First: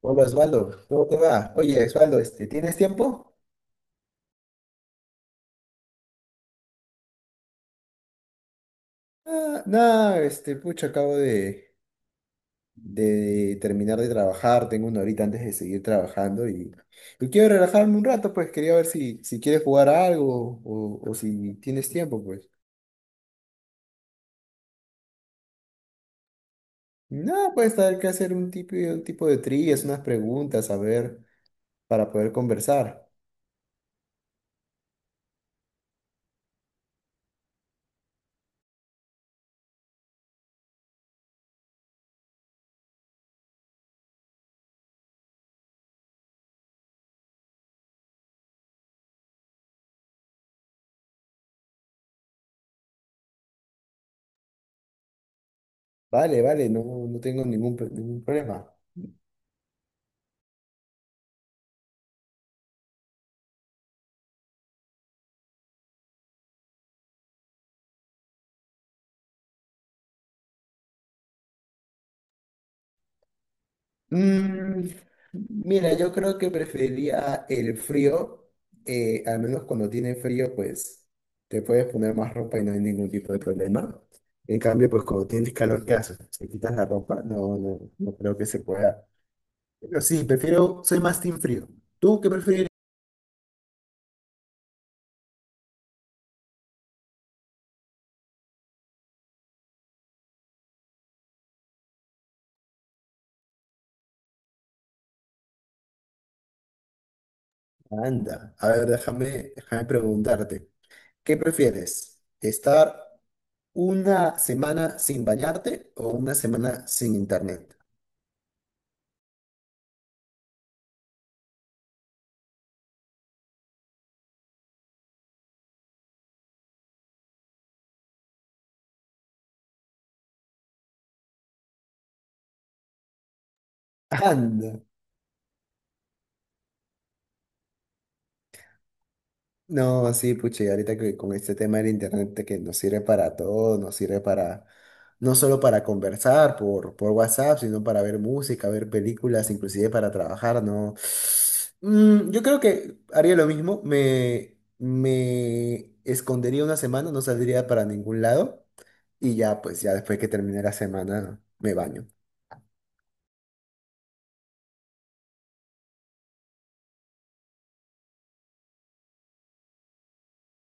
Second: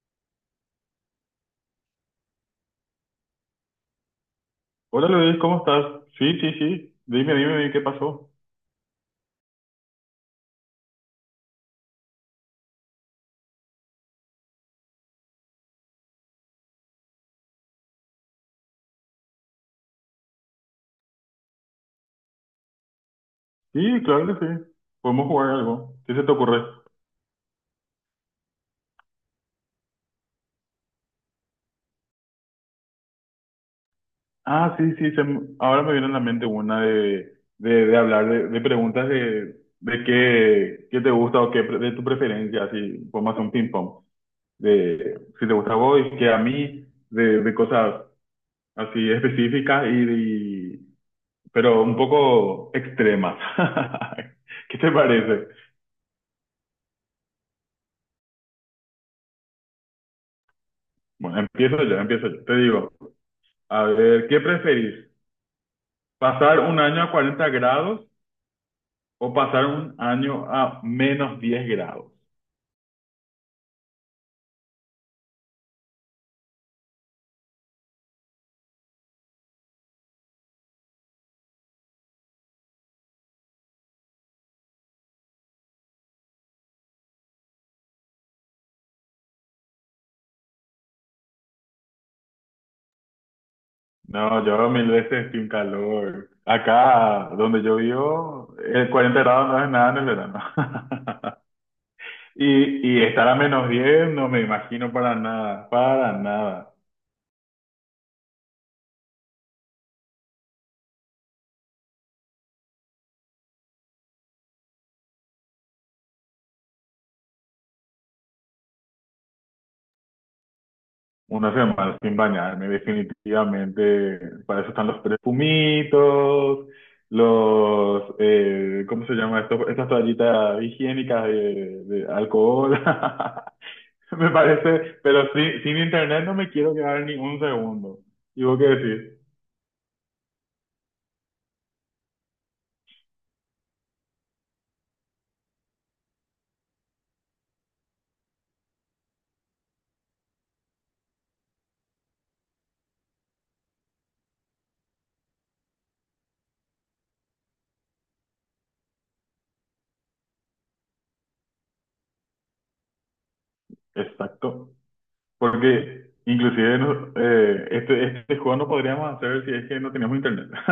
Hola Osvaldo, ¿cómo te va? Oye, Osvaldo, ¿tienes tiempo? Hola Luis, ¿cómo estás? Sí, sí, sí. Dime, dime, dime, ¿qué pasó? Ah, nada, pucha, acabo de terminar de trabajar, tengo una horita antes de seguir trabajando y quiero relajarme un rato, pues quería ver si quieres jugar a algo o si tienes tiempo, pues. Sí, claro que sí. Podemos jugar algo. ¿Qué se te ocurre? Nada, pues hay que hacer un tipo de trillas, unas preguntas, a ver, para poder conversar. Ah, sí, sí. Ahora me viene a la mente una de, de hablar de preguntas de qué te gusta o de tu preferencia. Así, podemos hacer un ping-pong. De si te gusta a vos y qué a mí, de cosas así específicas y- pero un poco extremas. ¿Qué te parece? Vale, vale, no, no tengo ningún problema. Bueno, empiezo yo, empiezo yo. Te digo. A ver, ¿qué preferís? ¿Pasar un año a 40 grados o pasar un año a -10 grados? Mm, mira, yo creo que preferiría el frío, al menos cuando tiene frío, pues te puedes poner más ropa y no hay ningún tipo de problema. En cambio, pues cuando tienes calor, ¿qué haces? ¿Te quitas la ropa? No, no, no creo que se pueda. Pero sí, prefiero, soy más team frío. ¿Tú qué prefieres? No, yo mil veces sin calor. Acá donde yo vivo, el 40 grados no es nada en el verano. Y estar a -10, no me imagino para nada, para nada. Anda, a ver, déjame, déjame preguntarte, ¿qué prefieres? ¿Estar una semana sin bañarte o una semana sin internet? Una semana sin bañarme, definitivamente. Para eso están los perfumitos, ¿cómo se llama esto? Estas toallitas higiénicas de alcohol. Me Anda. parece, pero sí, sin internet no me quiero quedar ni un segundo. ¿Y vos qué decís? No, sí, pucha, y ahorita que con este tema del internet de que nos sirve para todo, nos sirve no solo para conversar por WhatsApp, sino para ver música, ver películas, inclusive para trabajar, ¿no? Mm, yo creo que haría lo mismo, me escondería una semana, no saldría para ningún lado, y ya, pues ya después que termine la semana, me baño. Exacto. Porque inclusive este juego no podríamos hacer si es que no teníamos internet.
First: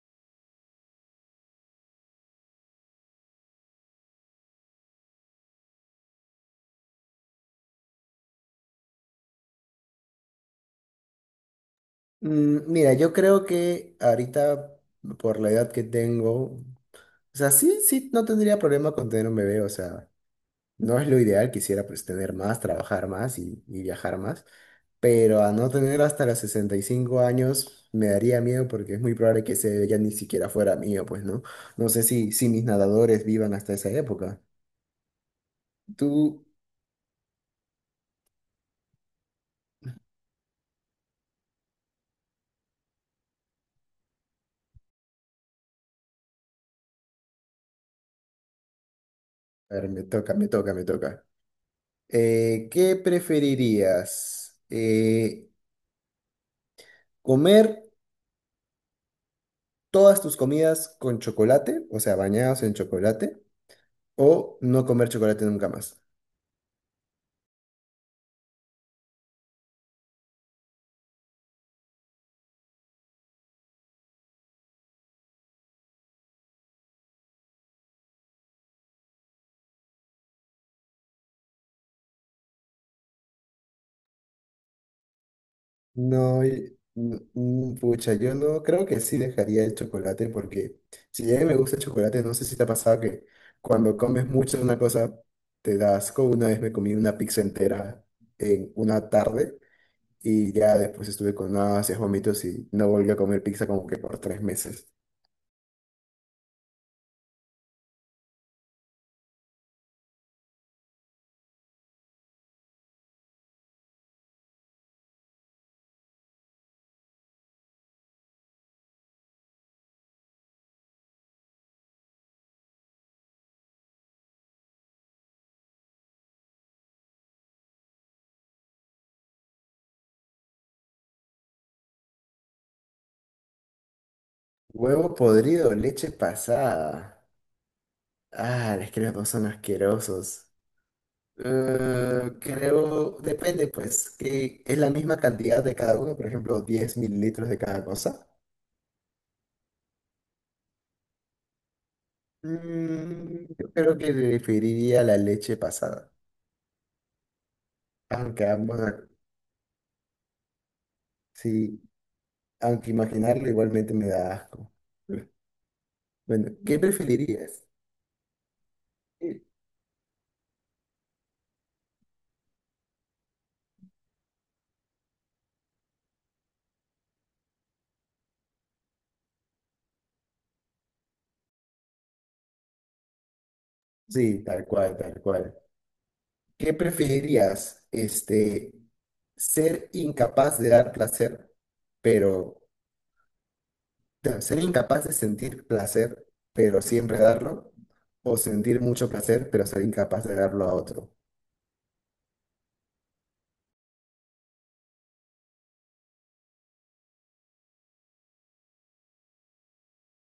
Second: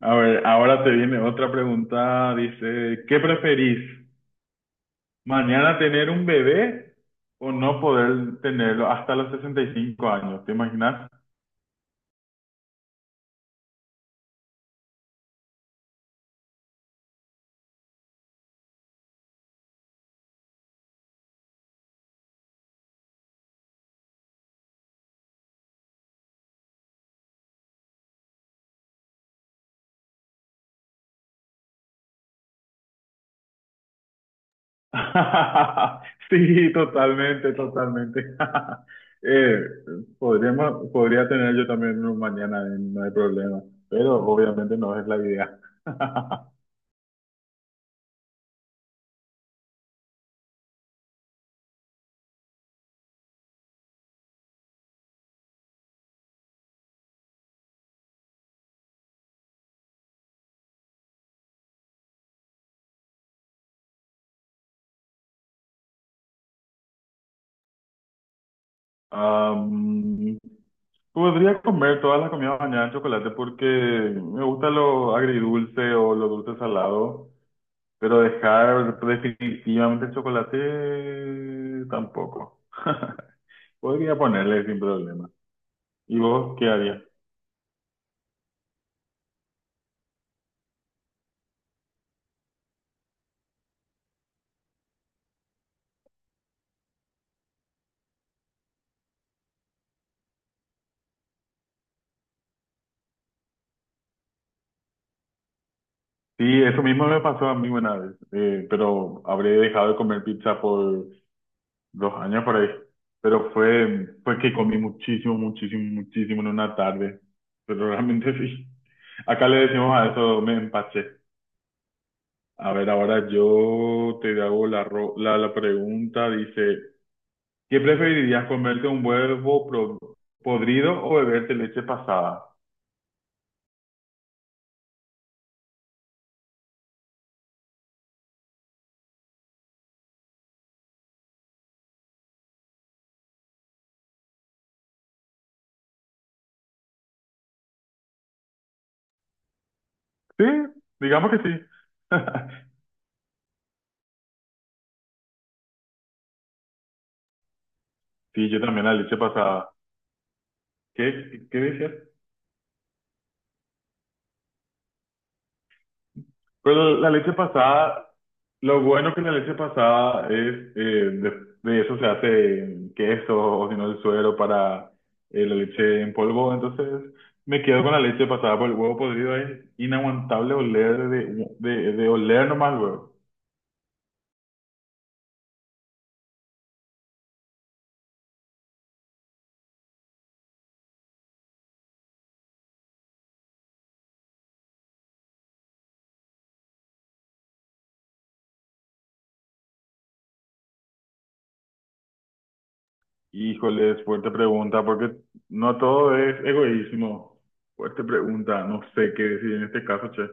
A ver, ahora te viene otra pregunta. Dice, ¿qué preferís? Mañana tener un bebé o no poder tenerlo hasta los 65 años, ¿te imaginas? Mm, mira, yo creo que ahorita, por la edad que tengo, o sea, sí, sí, no tendría problema con tener un bebé, o sea, no es lo ideal, quisiera pues tener más, trabajar más y viajar más, pero a no tener hasta los 65 años me daría miedo porque es muy probable que ese bebé ya ni siquiera fuera mío, pues, ¿no? No sé si mis nadadores vivan hasta esa época. Tú, Sí, totalmente, totalmente. Eh, podría tener yo también uno mañana, no hay problema, pero obviamente no es la idea. a ver, me toca, me toca, me toca. ¿Qué preferirías? ¿Comer todas tus comidas con chocolate, o sea, bañados en chocolate, o no comer chocolate nunca más? Am, Podría comer todas las comidas mañana de chocolate porque me gusta lo agridulce o lo dulce salado. Pero dejar definitivamente el chocolate tampoco. Podría ponerle sin problema. ¿Y No, vos qué y- harías? mm, mm, Pucha, yo no creo que sí dejaría el chocolate porque si bien me gusta el chocolate, no sé si te ha pasado que cuando comes mucho de una cosa te da asco. Una vez me comí una pizza entera en una tarde y ya después estuve con náuseas, vómitos y no volví a comer pizza como que por tres meses. Sí, eso mismo me pasó a mí una vez, pero habré dejado de comer pizza por 2 años por ahí. Pero fue que comí muchísimo, muchísimo, muchísimo en una tarde. Pero realmente sí. Acá le decimos a eso, me empaché. A ver, ahora yo te hago la pregunta. Dice, ¿qué preferirías, comerte un podrido o beberte leche pasada? Huevo podrido, leche pasada. Ah, es que los dos son asquerosos. Creo, depende pues, que es la misma cantidad de cada uno, por ejemplo, diez mililitros de cada cosa. Sí, digamos que sí. Mm, yo creo que preferiría la leche pasada, aunque Sí, yo ambos, también la leche pasada. ¿Qué sí, decías? aunque imaginarlo igualmente me da asco. Bueno, ¿qué Pero la leche preferirías? pasada, lo bueno que la Sí. leche pasada es, eh, de, de eso se hace queso o si no el suero para la leche en polvo. Entonces me quedo con la leche pasada por el huevo podrido. Es inaguantable oler de oler nomás luego. Sí, tal cual, tal cual. ¿Qué preferirías? Ser incapaz de dar placer, pero no, ser incapaz de sentir placer, pero siempre darlo, o sentir mucho placer, pero ser incapaz de darlo a otro. Híjole, fuerte pregunta, porque no todo es egoísmo. Fuerte pregunta, no sé qué decir en este caso, che.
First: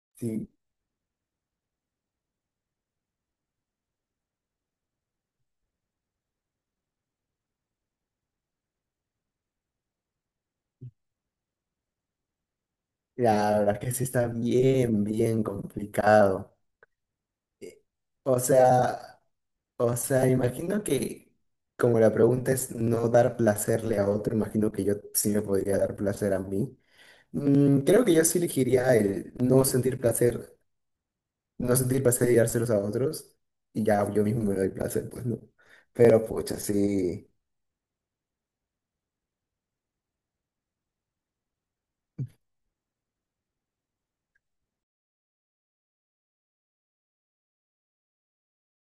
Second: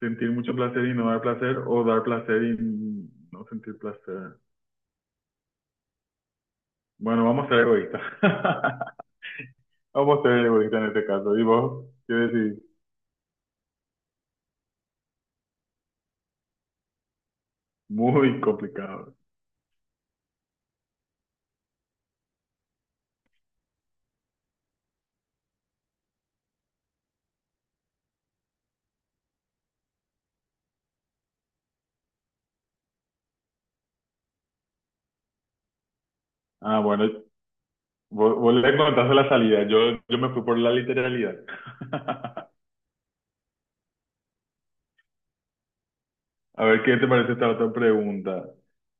Sentir Sí, mucho placer y no dar placer, o dar placer y no sentir placer. Bueno, vamos a ser egoístas. Vamos a ser egoístas en este caso. ¿Y vos? ¿Qué decís? la verdad que sí está bien, bien complicado. Eh, O Muy complicado. sea, o sea, imagino que como la pregunta es no dar placerle a otro, imagino que yo sí me podría dar placer a mí. Mm, creo que yo sí elegiría el no sentir placer, no sentir placer y dárselos a otros, y ya yo mismo me doy placer, pues no. Pero pucha, Ah, bueno, sí. vos le contaste la salida. Yo me fui por la literalidad. A ver, ¿qué te parece esta otra pregunta?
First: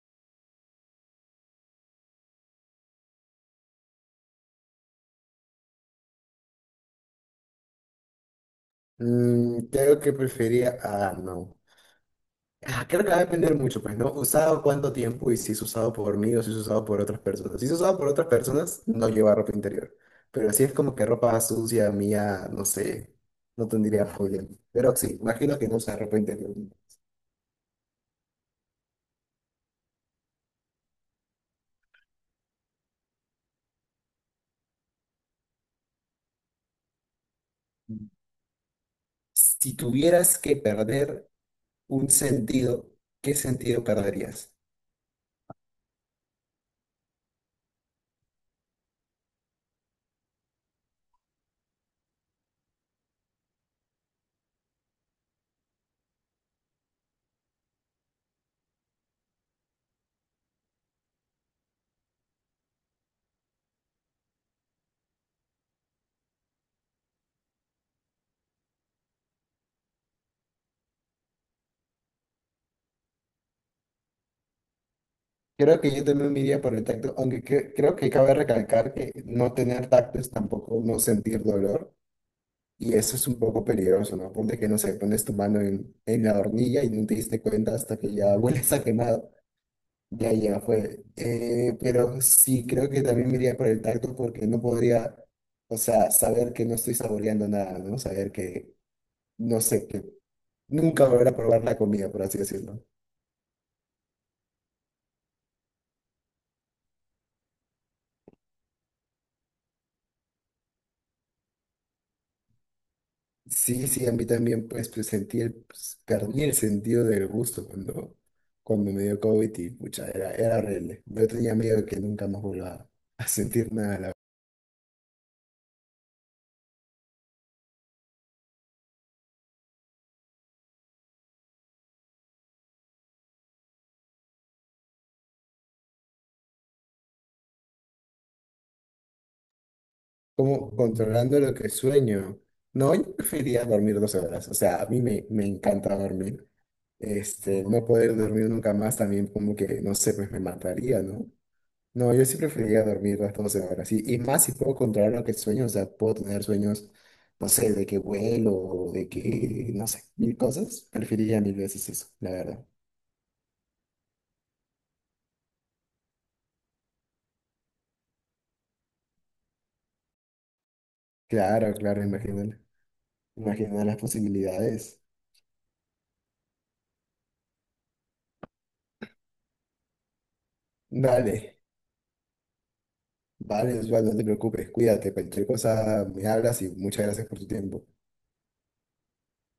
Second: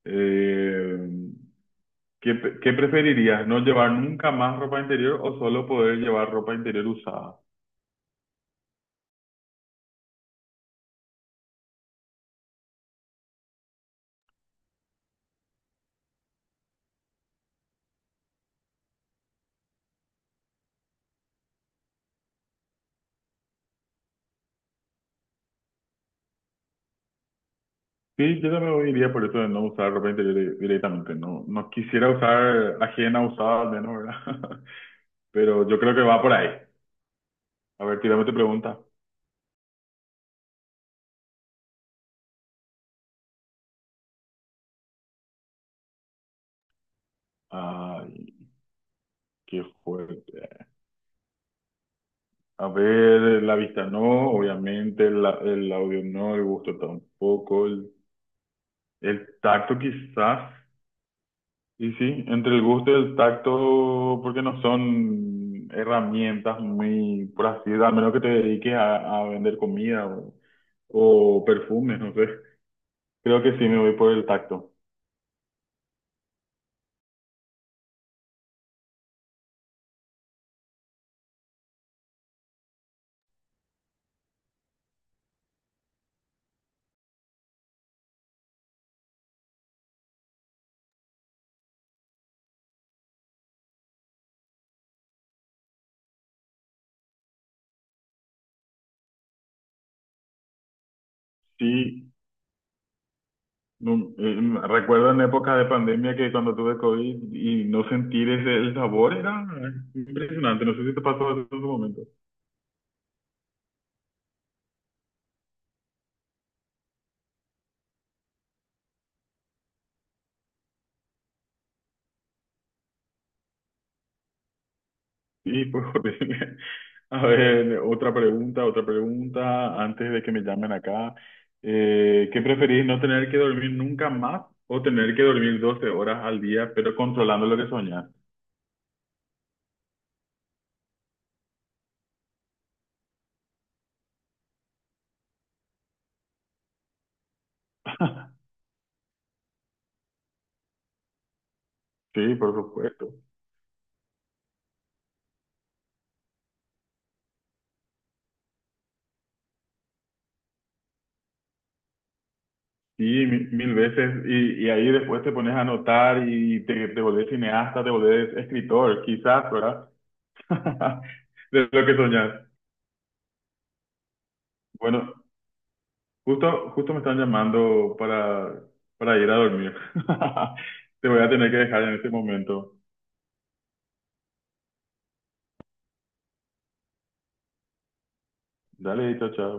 Eh, ¿qué preferirías? ¿No llevar nunca más ropa interior o solo poder llevar ropa interior usada? Mm, creo que preferiría. Ah, no. Ah, creo que va a depender mucho, pues, ¿no? Usado cuánto tiempo y si es usado por mí o si es usado por otras personas. Si es usado por otras personas, no lleva ropa interior. Pero si es como que ropa sucia, mía, no sé, no tendría problema. Pero sí, imagino que no usa ropa interior. Sí, yo también iría por eso de no usar ropa interior directamente. No, no quisiera usar ajena usada al menos, ¿verdad? Pero yo creo que va por ahí. A ver, tírame tu pregunta. Si tuvieras que perder un sentido, ¿qué sentido perderías? Ay, qué fuerte. A ver, la vista no, obviamente, el audio no, el gusto tampoco, el tacto quizás, y sí, entre el gusto y el tacto, porque no son herramientas muy, por así decirlo, al menos que te dediques a vender comida o perfumes, no sé. Creo que sí me voy por el tacto. Creo que yo también me iría por el tacto, aunque creo que cabe recalcar que no tener tacto es tampoco no sentir dolor, y eso es un poco peligroso, ¿no? Ponte que, no sé, pones tu mano en la hornilla y no te diste cuenta hasta que ya hueles a quemado. Ya, ya fue. Pero sí, creo que también me iría por el tacto porque no podría, o sea, saber que no estoy saboreando nada, ¿no? Saber que, no sé, que nunca volver a probar la comida, Sí, por así decirlo. no, recuerdo en épocas de pandemia que cuando tuve COVID y no sentir el sabor era impresionante. No sé si te pasó eso en su momento. Sí, sí, a mí también, pues sentí perdí el sentido del gusto cuando me dio COVID pucha, era horrible. Yo tenía miedo de que nunca más vuelva a sentir nada. Sí, pues Jorge. A ver, otra pregunta, antes de que me llamen acá. ¿Qué preferís, no tener que dormir nunca más o tener que dormir 12 horas al día, pero controlando lo que soñás? Como controlando lo que sueño. No, yo preferiría dormir 12 horas. O sea, a mí me encanta dormir. No poder dormir nunca más también como que, no sé, pues me mataría, ¿no? No, yo Sí, sí por preferiría supuesto. dormir las 12 horas. Y más si puedo controlar lo que sueño, o sea, puedo tener sueños, no sé, de que vuelo, no sé, mil cosas. Preferiría mil veces eso, la verdad. Sí, mil veces. Y ahí después te pones a anotar y te volvés cineasta, te volvés escritor, quizás, ¿verdad? De Claro, lo que claro, soñás. imagínate. Imagina las posibilidades. Bueno, justo, justo me están llamando para ir a dormir. Te voy a tener que Dale, dejar en este momento. vale, Osvaldo, no te preocupes, cuídate, cualquier cosa me hablas y muchas gracias por tu tiempo. Dale, chao, chao.